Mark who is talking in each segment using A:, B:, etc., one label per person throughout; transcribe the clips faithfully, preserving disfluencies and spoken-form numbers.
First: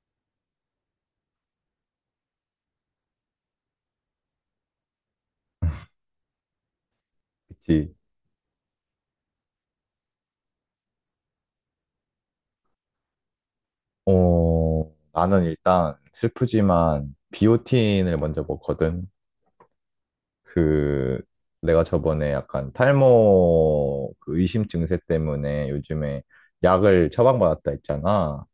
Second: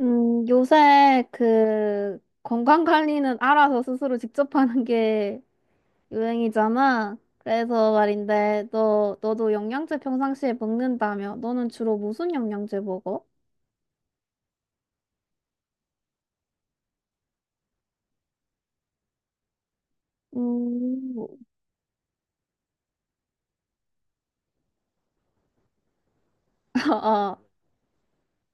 A: 음, 요새 그 건강 관리는 알아서 스스로 직접 하는 게 유행이잖아. 그래서
B: 그치.
A: 말인데, 너, 너도 영양제 평상시에 먹는다며? 너는 주로 무슨 영양제 먹어?
B: 어, 나는 일단 슬프지만 비오틴을 먼저 먹거든. 그,
A: 음.
B: 내가 저번에 약간 탈모 그 의심 증세 때문에 요즘에 약을
A: 아,
B: 처방받았다 했잖아.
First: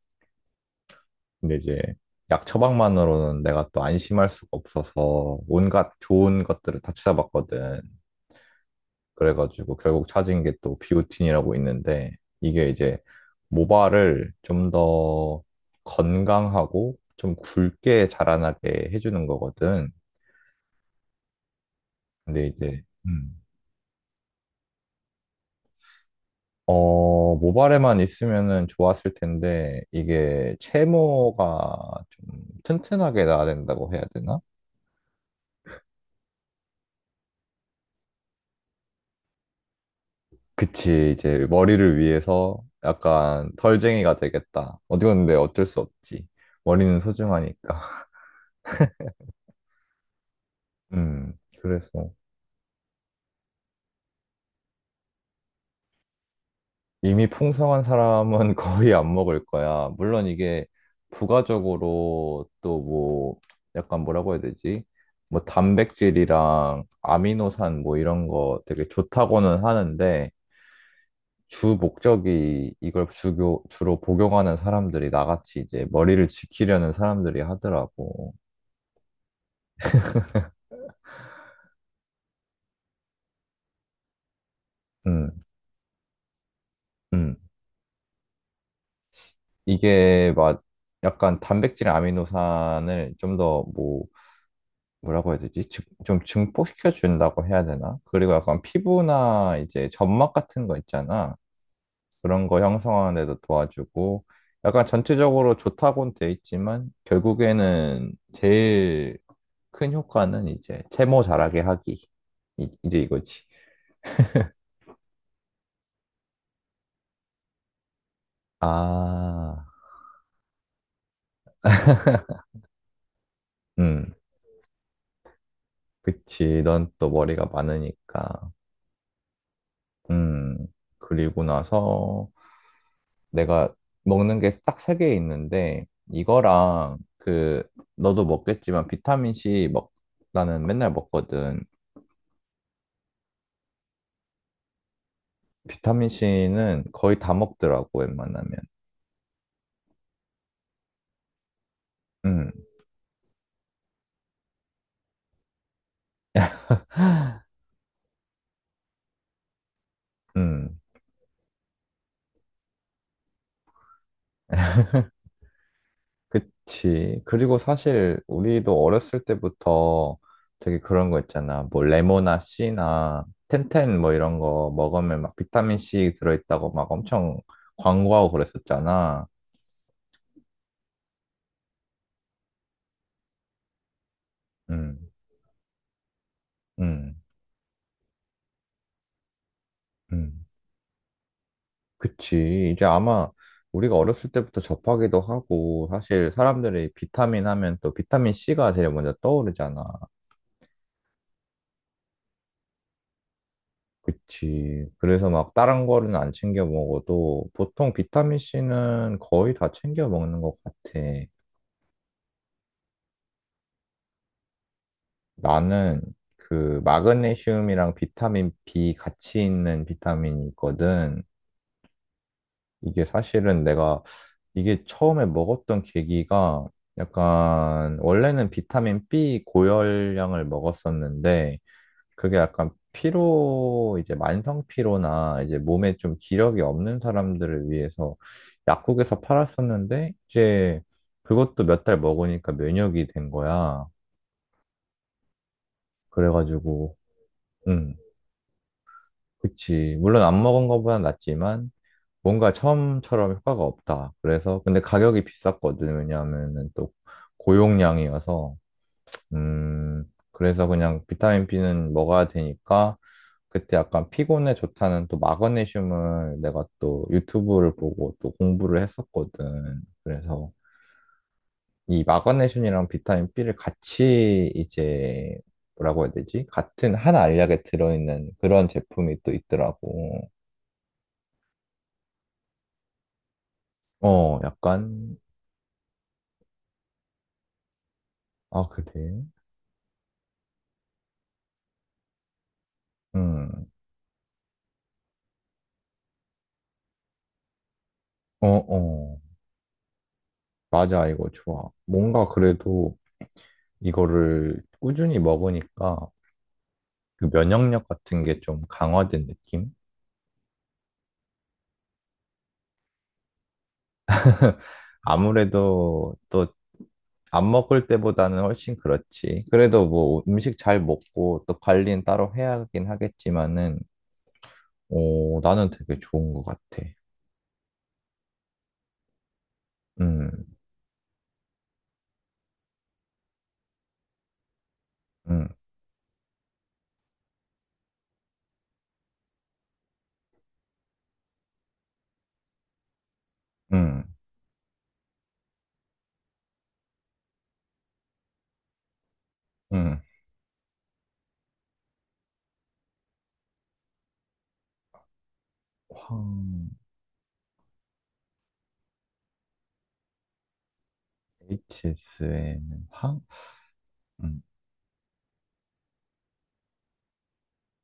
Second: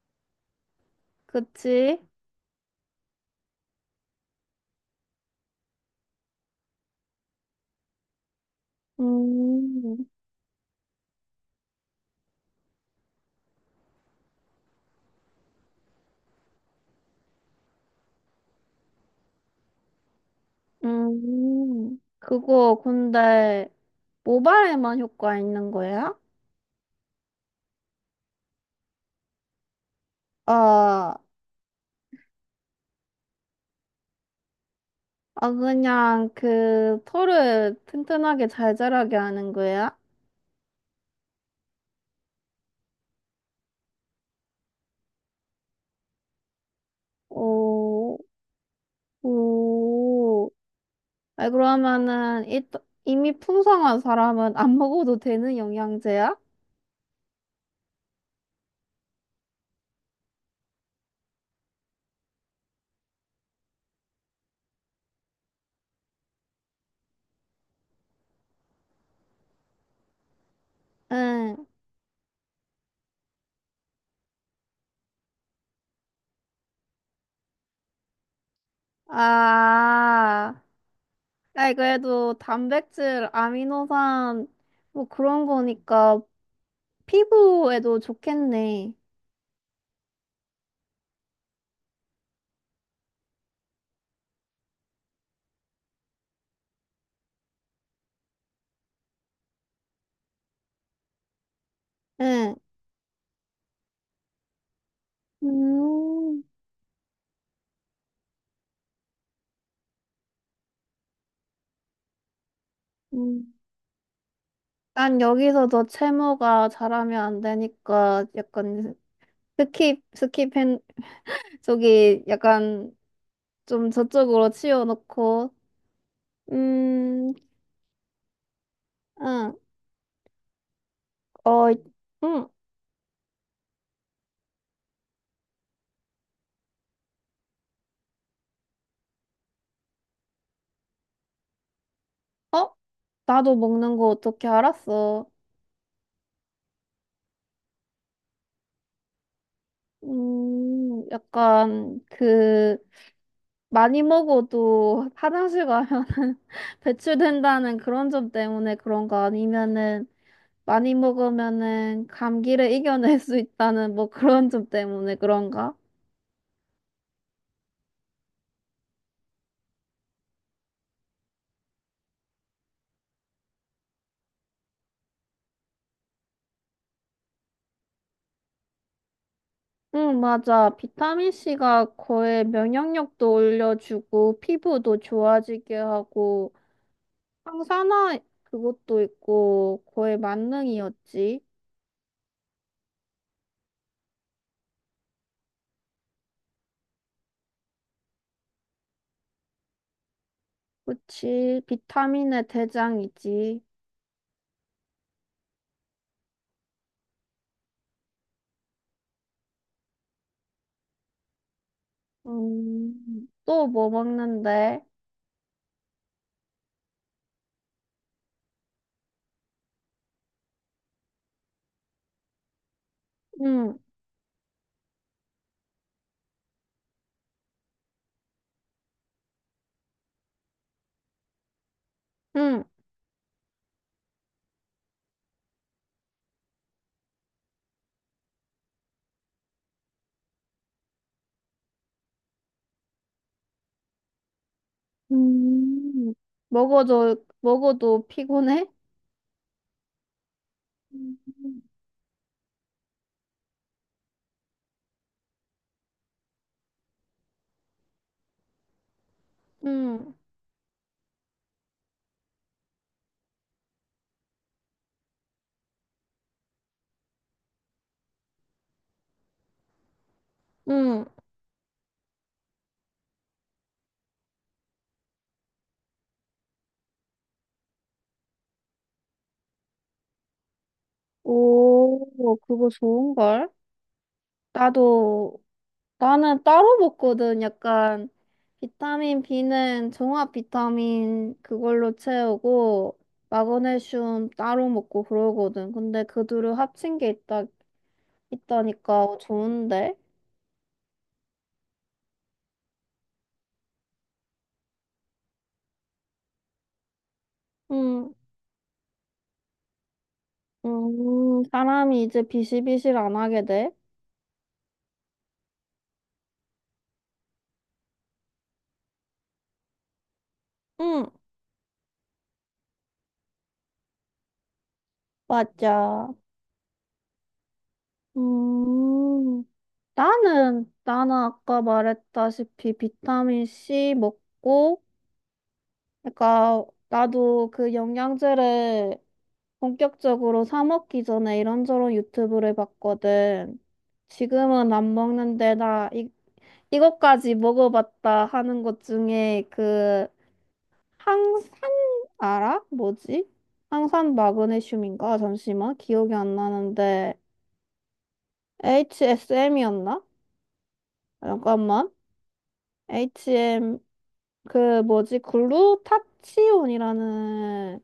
B: 근데 이제
A: 그치?
B: 약 처방만으로는 내가 또 안심할 수가 없어서 온갖 좋은 것들을 다 찾아봤거든. 그래가지고
A: 음.
B: 결국 찾은 게 또 비오틴이라고 있는데 이게 이제 모발을 좀 더 건강하고 좀 굵게 자라나게 해주는 거거든.
A: 음,
B: 근데
A: 그거
B: 이제 음.
A: 근데 모발에만 효과 있는 거야?
B: 어, 모발에만 있으면은 좋았을 텐데 이게
A: 아.
B: 채모가 좀 튼튼하게 나야 된다고 해야 되나?
A: 아, 그냥 그 털을 튼튼하게 잘 자라게 하는 거야?
B: 그치, 이제 머리를 위해서 약간 덜쟁이가 되겠다. 어디 갔는데 어쩔 수 없지. 머리는 소중하니까.
A: 오. 오,
B: 음,
A: 아,
B: 그래서
A: 그러면은 일, 이미 풍성한 사람은 안 먹어도 되는 영양제야?
B: 이미 풍성한 사람은 거의 안 먹을 거야. 물론 이게 부가적으로 또 뭐 약간 뭐라고 해야 되지? 뭐 단백질이랑 아미노산 뭐 이런 거 되게 좋다고는 하는데
A: 응.
B: 주 목적이 이걸 주교, 주로 복용하는 사람들이 나같이 이제 머리를 지키려는 사람들이 하더라고.
A: 아, 아이 그래도 단백질, 아미노산 뭐
B: 음.
A: 그런 거니까
B: 음.
A: 피부에도 좋겠네.
B: 이게 막 약간 단백질 아미노산을 좀더뭐 뭐라고 해야 되지? 증- 좀 증폭시켜 준다고 해야 되나? 그리고 약간 피부나 이제 점막 같은 거 있잖아. 그런
A: 응.
B: 거 형성하는 데도 도와주고 약간 전체적으로 좋다고는 돼
A: 음.
B: 있지만 결국에는 제일 큰 효과는 이제 채모 자라게 하기. 이, 이제 이거지.
A: 음. 난 여기서도 채모가 잘하면 안 되니까 약간
B: 아.
A: 스킵 스킵한 저기 약간 좀
B: 음,
A: 저쪽으로 치워놓고.
B: 그치. 넌 또
A: 음.
B: 머리가 많으니까.
A: 응.
B: 음, 그리고
A: 어.
B: 나서
A: 응.
B: 내가 먹는 게 딱 세 개 있는데 이거랑 그 너도 먹겠지만 비타민 C 먹 나는 맨날 먹거든.
A: 어? 나도 먹는 거 어떻게 알았어?
B: 비타민 C는 거의 다 먹더라고 웬만하면.
A: 음, 약간,
B: 음,
A: 그, 많이 먹어도 화장실 가면 배출된다는 그런 점 때문에 그런가? 아니면은,
B: 음,
A: 많이 먹으면은 감기를 이겨낼 수 있다는 뭐 그런 점 때문에 그런가?
B: 그치. 그리고 사실 우리도 어렸을 때부터 되게 그런 거 있잖아. 뭐 레모나 C나 텐텐 뭐 이런 거 먹으면 막 비타민 C 들어있다고 막 엄청 광고하고 그랬었잖아.
A: 응, 맞아. 비타민 씨가 거의 면역력도 올려주고, 피부도
B: 음,
A: 좋아지게 하고,
B: 음,
A: 항산화 그것도 있고 거의
B: 음.
A: 만능이었지.
B: 그치. 이제 아마 우리가 어렸을 때부터 접하기도 하고, 사실 사람들이 비타민 하면 또 비타민 C가 제일 먼저 떠오르잖아.
A: 그치. 비타민의 대장이지.
B: 그치. 그래서 막 다른 거는 안 챙겨 먹어도 보통 비타민 C는 거의 다 챙겨 먹는 것 같아.
A: 음, 또 뭐 먹는데?
B: 나는 그 마그네슘이랑 비타민 B 같이 있는 비타민이 있거든. 이게 사실은
A: 응.
B: 내가 이게 처음에 먹었던 계기가 약간 원래는 비타민 B 고열량을 먹었었는데 그게
A: 응.
B: 약간 피로 이제 만성 피로나 이제 몸에 좀 기력이 없는 사람들을 위해서 약국에서 팔았었는데 이제 그것도 몇 달 먹으니까 면역이 된 거야.
A: 음.
B: 그래가지고
A: 먹어도,
B: 응.
A: 먹어도 피곤해?
B: 그치. 물론 안 먹은 것보단
A: 음.
B: 낫지만 뭔가 처음처럼 효과가 없다. 그래서, 근데 가격이 비쌌거든. 왜냐하면은 또 고용량이어서, 음,
A: 응.
B: 그래서 그냥 비타민 B는 먹어야 되니까, 그때 약간 피곤에 좋다는 또 마그네슘을 내가 또 유튜브를 보고 또 공부를 했었거든. 그래서
A: 응.
B: 이 마그네슘이랑 비타민 B를 같이 이제, 뭐라고 해야 되지? 같은 한 알약에 들어있는 그런 제품이 또 있더라고.
A: 오, 그거 좋은걸?
B: 어, 약간,
A: 나도 나는 따로 먹거든. 약간
B: 아,
A: 비타민
B: 그래?
A: B는 종합 비타민 그걸로 채우고
B: 음.
A: 마그네슘 따로 먹고 그러거든. 근데 그 둘을 합친 게 있다
B: 어,
A: 있다니까
B: 어.
A: 좋은데.
B: 맞아, 이거 좋아. 뭔가 그래도 이거를 꾸준히 먹으니까 그 면역력
A: 응.
B: 같은 게 좀 강화된 느낌?
A: 음, 사람이 이제 비실비실 안 하게 돼.
B: 아무래도 또 안 먹을 때보다는 훨씬 그렇지. 그래도 뭐 음식 잘
A: 응,
B: 먹고 또 관리는 따로 해야 하긴 하겠지만은, 오, 나는 되게
A: 맞아.
B: 좋은 것 같아.
A: 음,
B: 음,
A: 나는, 나는 아까 말했다시피 비타민 씨 먹고,
B: 음,
A: 그러니까 나도 그 영양제를 본격적으로 사 먹기 전에 이런저런 유튜브를 봤거든.
B: 음,
A: 지금은 안 먹는데 나 이, 이것까지 먹어봤다 하는 것 중에
B: 음.
A: 그 항산 알아? 뭐지? 항산 마그네슘인가? 잠시만 기억이 안
B: 황,
A: 나는데 에이치에스엠이었나? 잠깐만
B: 에이치에스엠, 황,
A: 에이치엠
B: 음,
A: 그 뭐지 글루타치온이라는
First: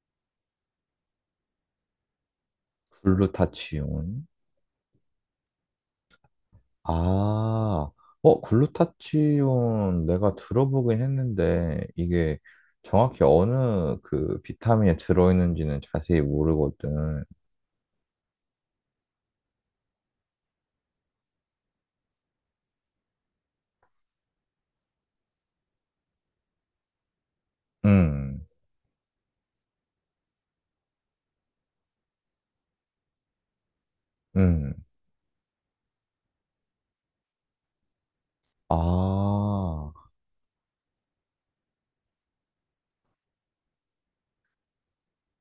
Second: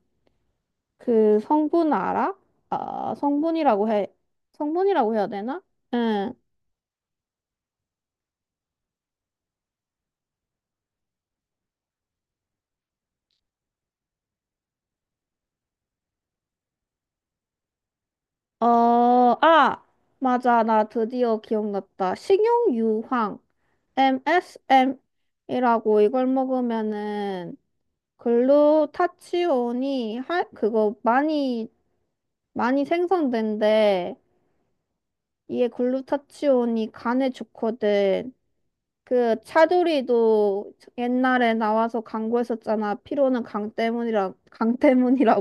A: 그 성분 알아? 아 성분이라고 해
B: 글루타치온.
A: 성분이라고 해야 되나? 응.
B: 아, 어, 글루타치온 내가 들어보긴 했는데 이게 정확히 어느 그 비타민에 들어있는지는 자세히 모르거든.
A: 어. 아, 맞아. 나 드디어 기억났다. 식용유황, 엠에스엠이라고 이걸 먹으면은
B: 음,
A: 글루타치온이 하, 그거 많이, 많이 생성된대.
B: 음.
A: 이게 글루타치온이 간에 좋거든. 그
B: 아,
A: 차두리도 옛날에 나와서 광고했었잖아. 피로는 강 때문이라, 강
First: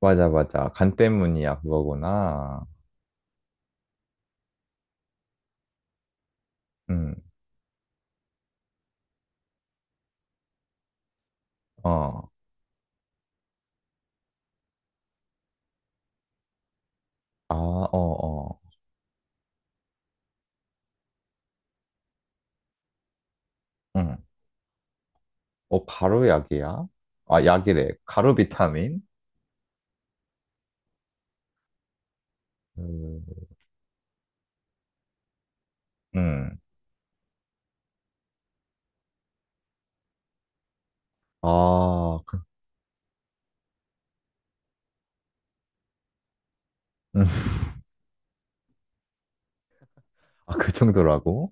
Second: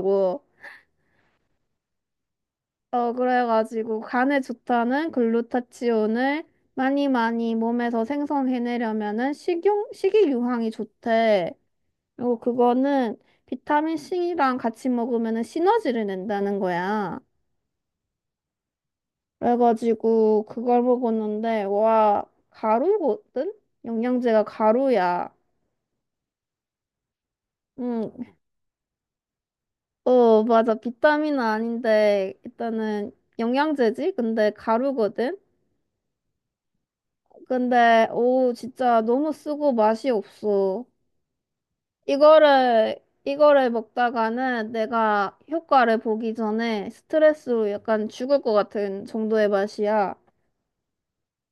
B: 맞아, 맞아. 간 때문이야, 그거구나.
A: 어, 그래가지고 간에 좋다는 글루타치온을 많이
B: 음,
A: 많이 몸에서 생성해내려면은 식용, 식이유황이 좋대.
B: 어.
A: 그리고 그거는 비타민 씨랑 같이 먹으면은 시너지를 낸다는 거야.
B: 아, 어, 어.
A: 그래가지고 그걸 먹었는데, 와, 가루거든?
B: 응.
A: 영양제가 가루야.
B: 어, 가루 약이야? 아, 약이래.
A: 응.
B: 가루 비타민?
A: 어, 맞아. 비타민은 아닌데, 일단은
B: 음,
A: 영양제지? 근데 가루거든?
B: 음.
A: 근데 오 진짜 너무 쓰고 맛이 없어.
B: 아, 그,
A: 이거를 이거를 먹다가는 내가 효과를 보기 전에
B: 음.
A: 스트레스로 약간 죽을 것 같은 정도의 맛이야.
B: 아, 그 정도라고?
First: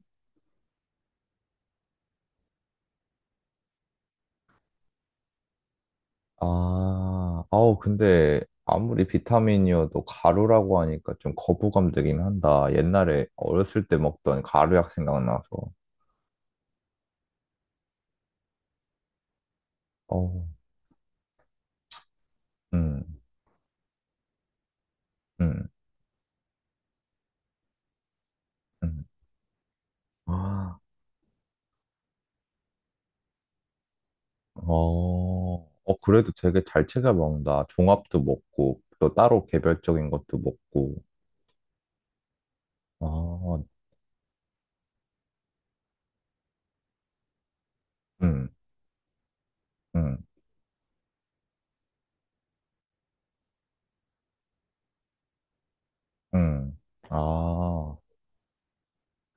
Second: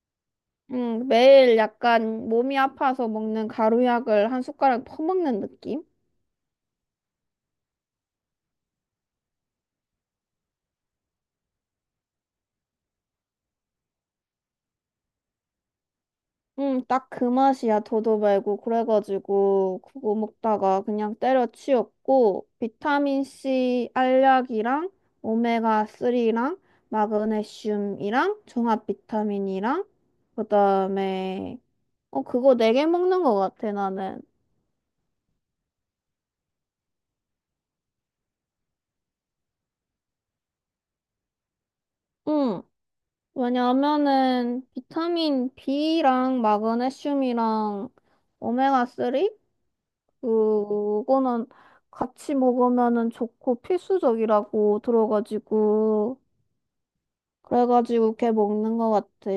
A: 음, 매일 약간 몸이 아파서 먹는 가루약을 한 숟가락 퍼먹는 느낌?
B: 아, 아우, 근데 아무리 비타민이어도 가루라고 하니까 좀 거부감 되긴 한다. 옛날에 어렸을 때 먹던 가루약 생각나서.
A: 응, 딱 그 맛이야, 도도 말고. 그래가지고, 그거
B: 어,
A: 먹다가 그냥 때려치웠고,
B: 음,
A: 비타민 씨 알약이랑,
B: 음,
A: 오메가삼이랑, 마그네슘이랑, 종합
B: 음.
A: 비타민이랑, 그
B: 아,
A: 다음에, 어, 그거 네 개 먹는 것 같아, 나는.
B: 어, 어, 그래도 되게 잘 챙겨 먹는다. 종합도 먹고, 또 따로 개별적인 것도 먹고.
A: 응,
B: 아,
A: 왜냐면은, 비타민 비랑, 마그네슘이랑,
B: 음,
A: 오메가삼?
B: 음,
A: 그거는 같이 먹으면은 좋고 필수적이라고 들어가지고
B: 음. 아,
A: 그래가지고 걔 먹는 것 같아.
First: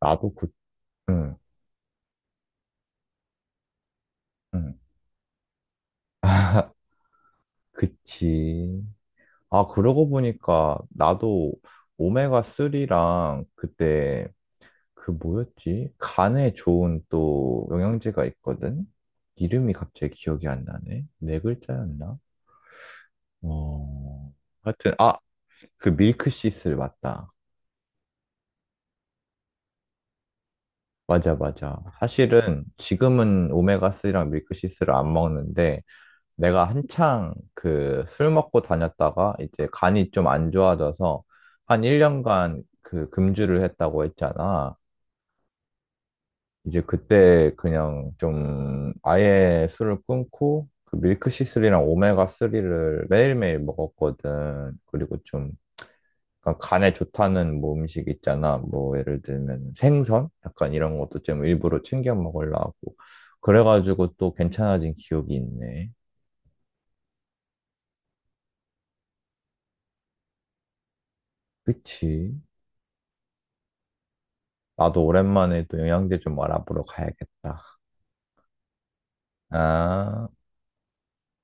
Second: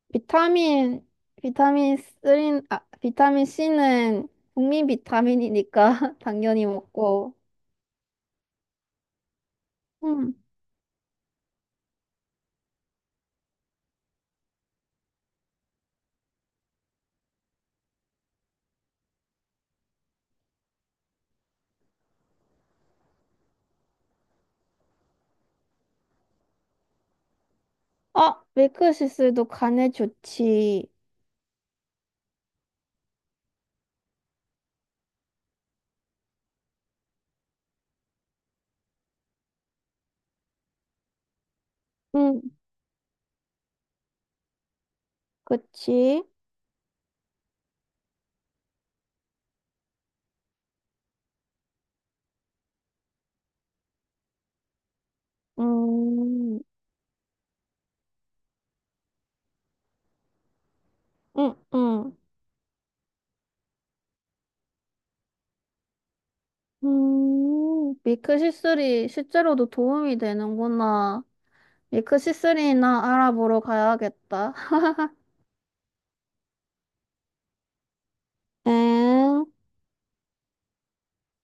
B: 나도 그,
A: 비타민
B: 음,
A: 비타민 삼, 아 비타민 씨는
B: 음.
A: 국민 비타민이니까 당연히 먹고.
B: 그치. 아, 그러고
A: 음.
B: 보니까 나도 오메가삼이랑 그때 그 뭐였지? 간에 좋은 또 영양제가 있거든? 이름이 갑자기 기억이 안 나네. 네 글자였나? 어, 하여튼, 아, 그 밀크시슬 맞다.
A: 아 밀크시슬도 간에 좋지.
B: 맞아, 맞아. 사실은 지금은 오메가삼이랑 밀크시슬을 안 먹는데 내가 한창 그 술 먹고 다녔다가 이제 간이 좀 안 좋아져서 한
A: 응,
B: 일 년간 그 금주를 했다고 했잖아.
A: 그치?
B: 이제 그때 그냥 좀 아예 술을 끊고 그 밀크시슬이랑 오메가삼을 매일매일 먹었거든. 그리고 좀 약간
A: 음.
B: 간에 좋다는 뭐 음식 있잖아. 뭐 예를 들면 생선? 약간 이런 것도 좀
A: 응.
B: 일부러 챙겨
A: 응.
B: 먹으려고. 그래가지고 또 괜찮아진 기억이 있네.
A: 음, 밀크시슬이 실제로도 도움이 되는구나. 미크
B: 그치?
A: 시스리나 알아보러 가야겠다.
B: 나도 오랜만에 또 영양제 좀 알아보러 가야겠다.
A: 엥?
B: 아.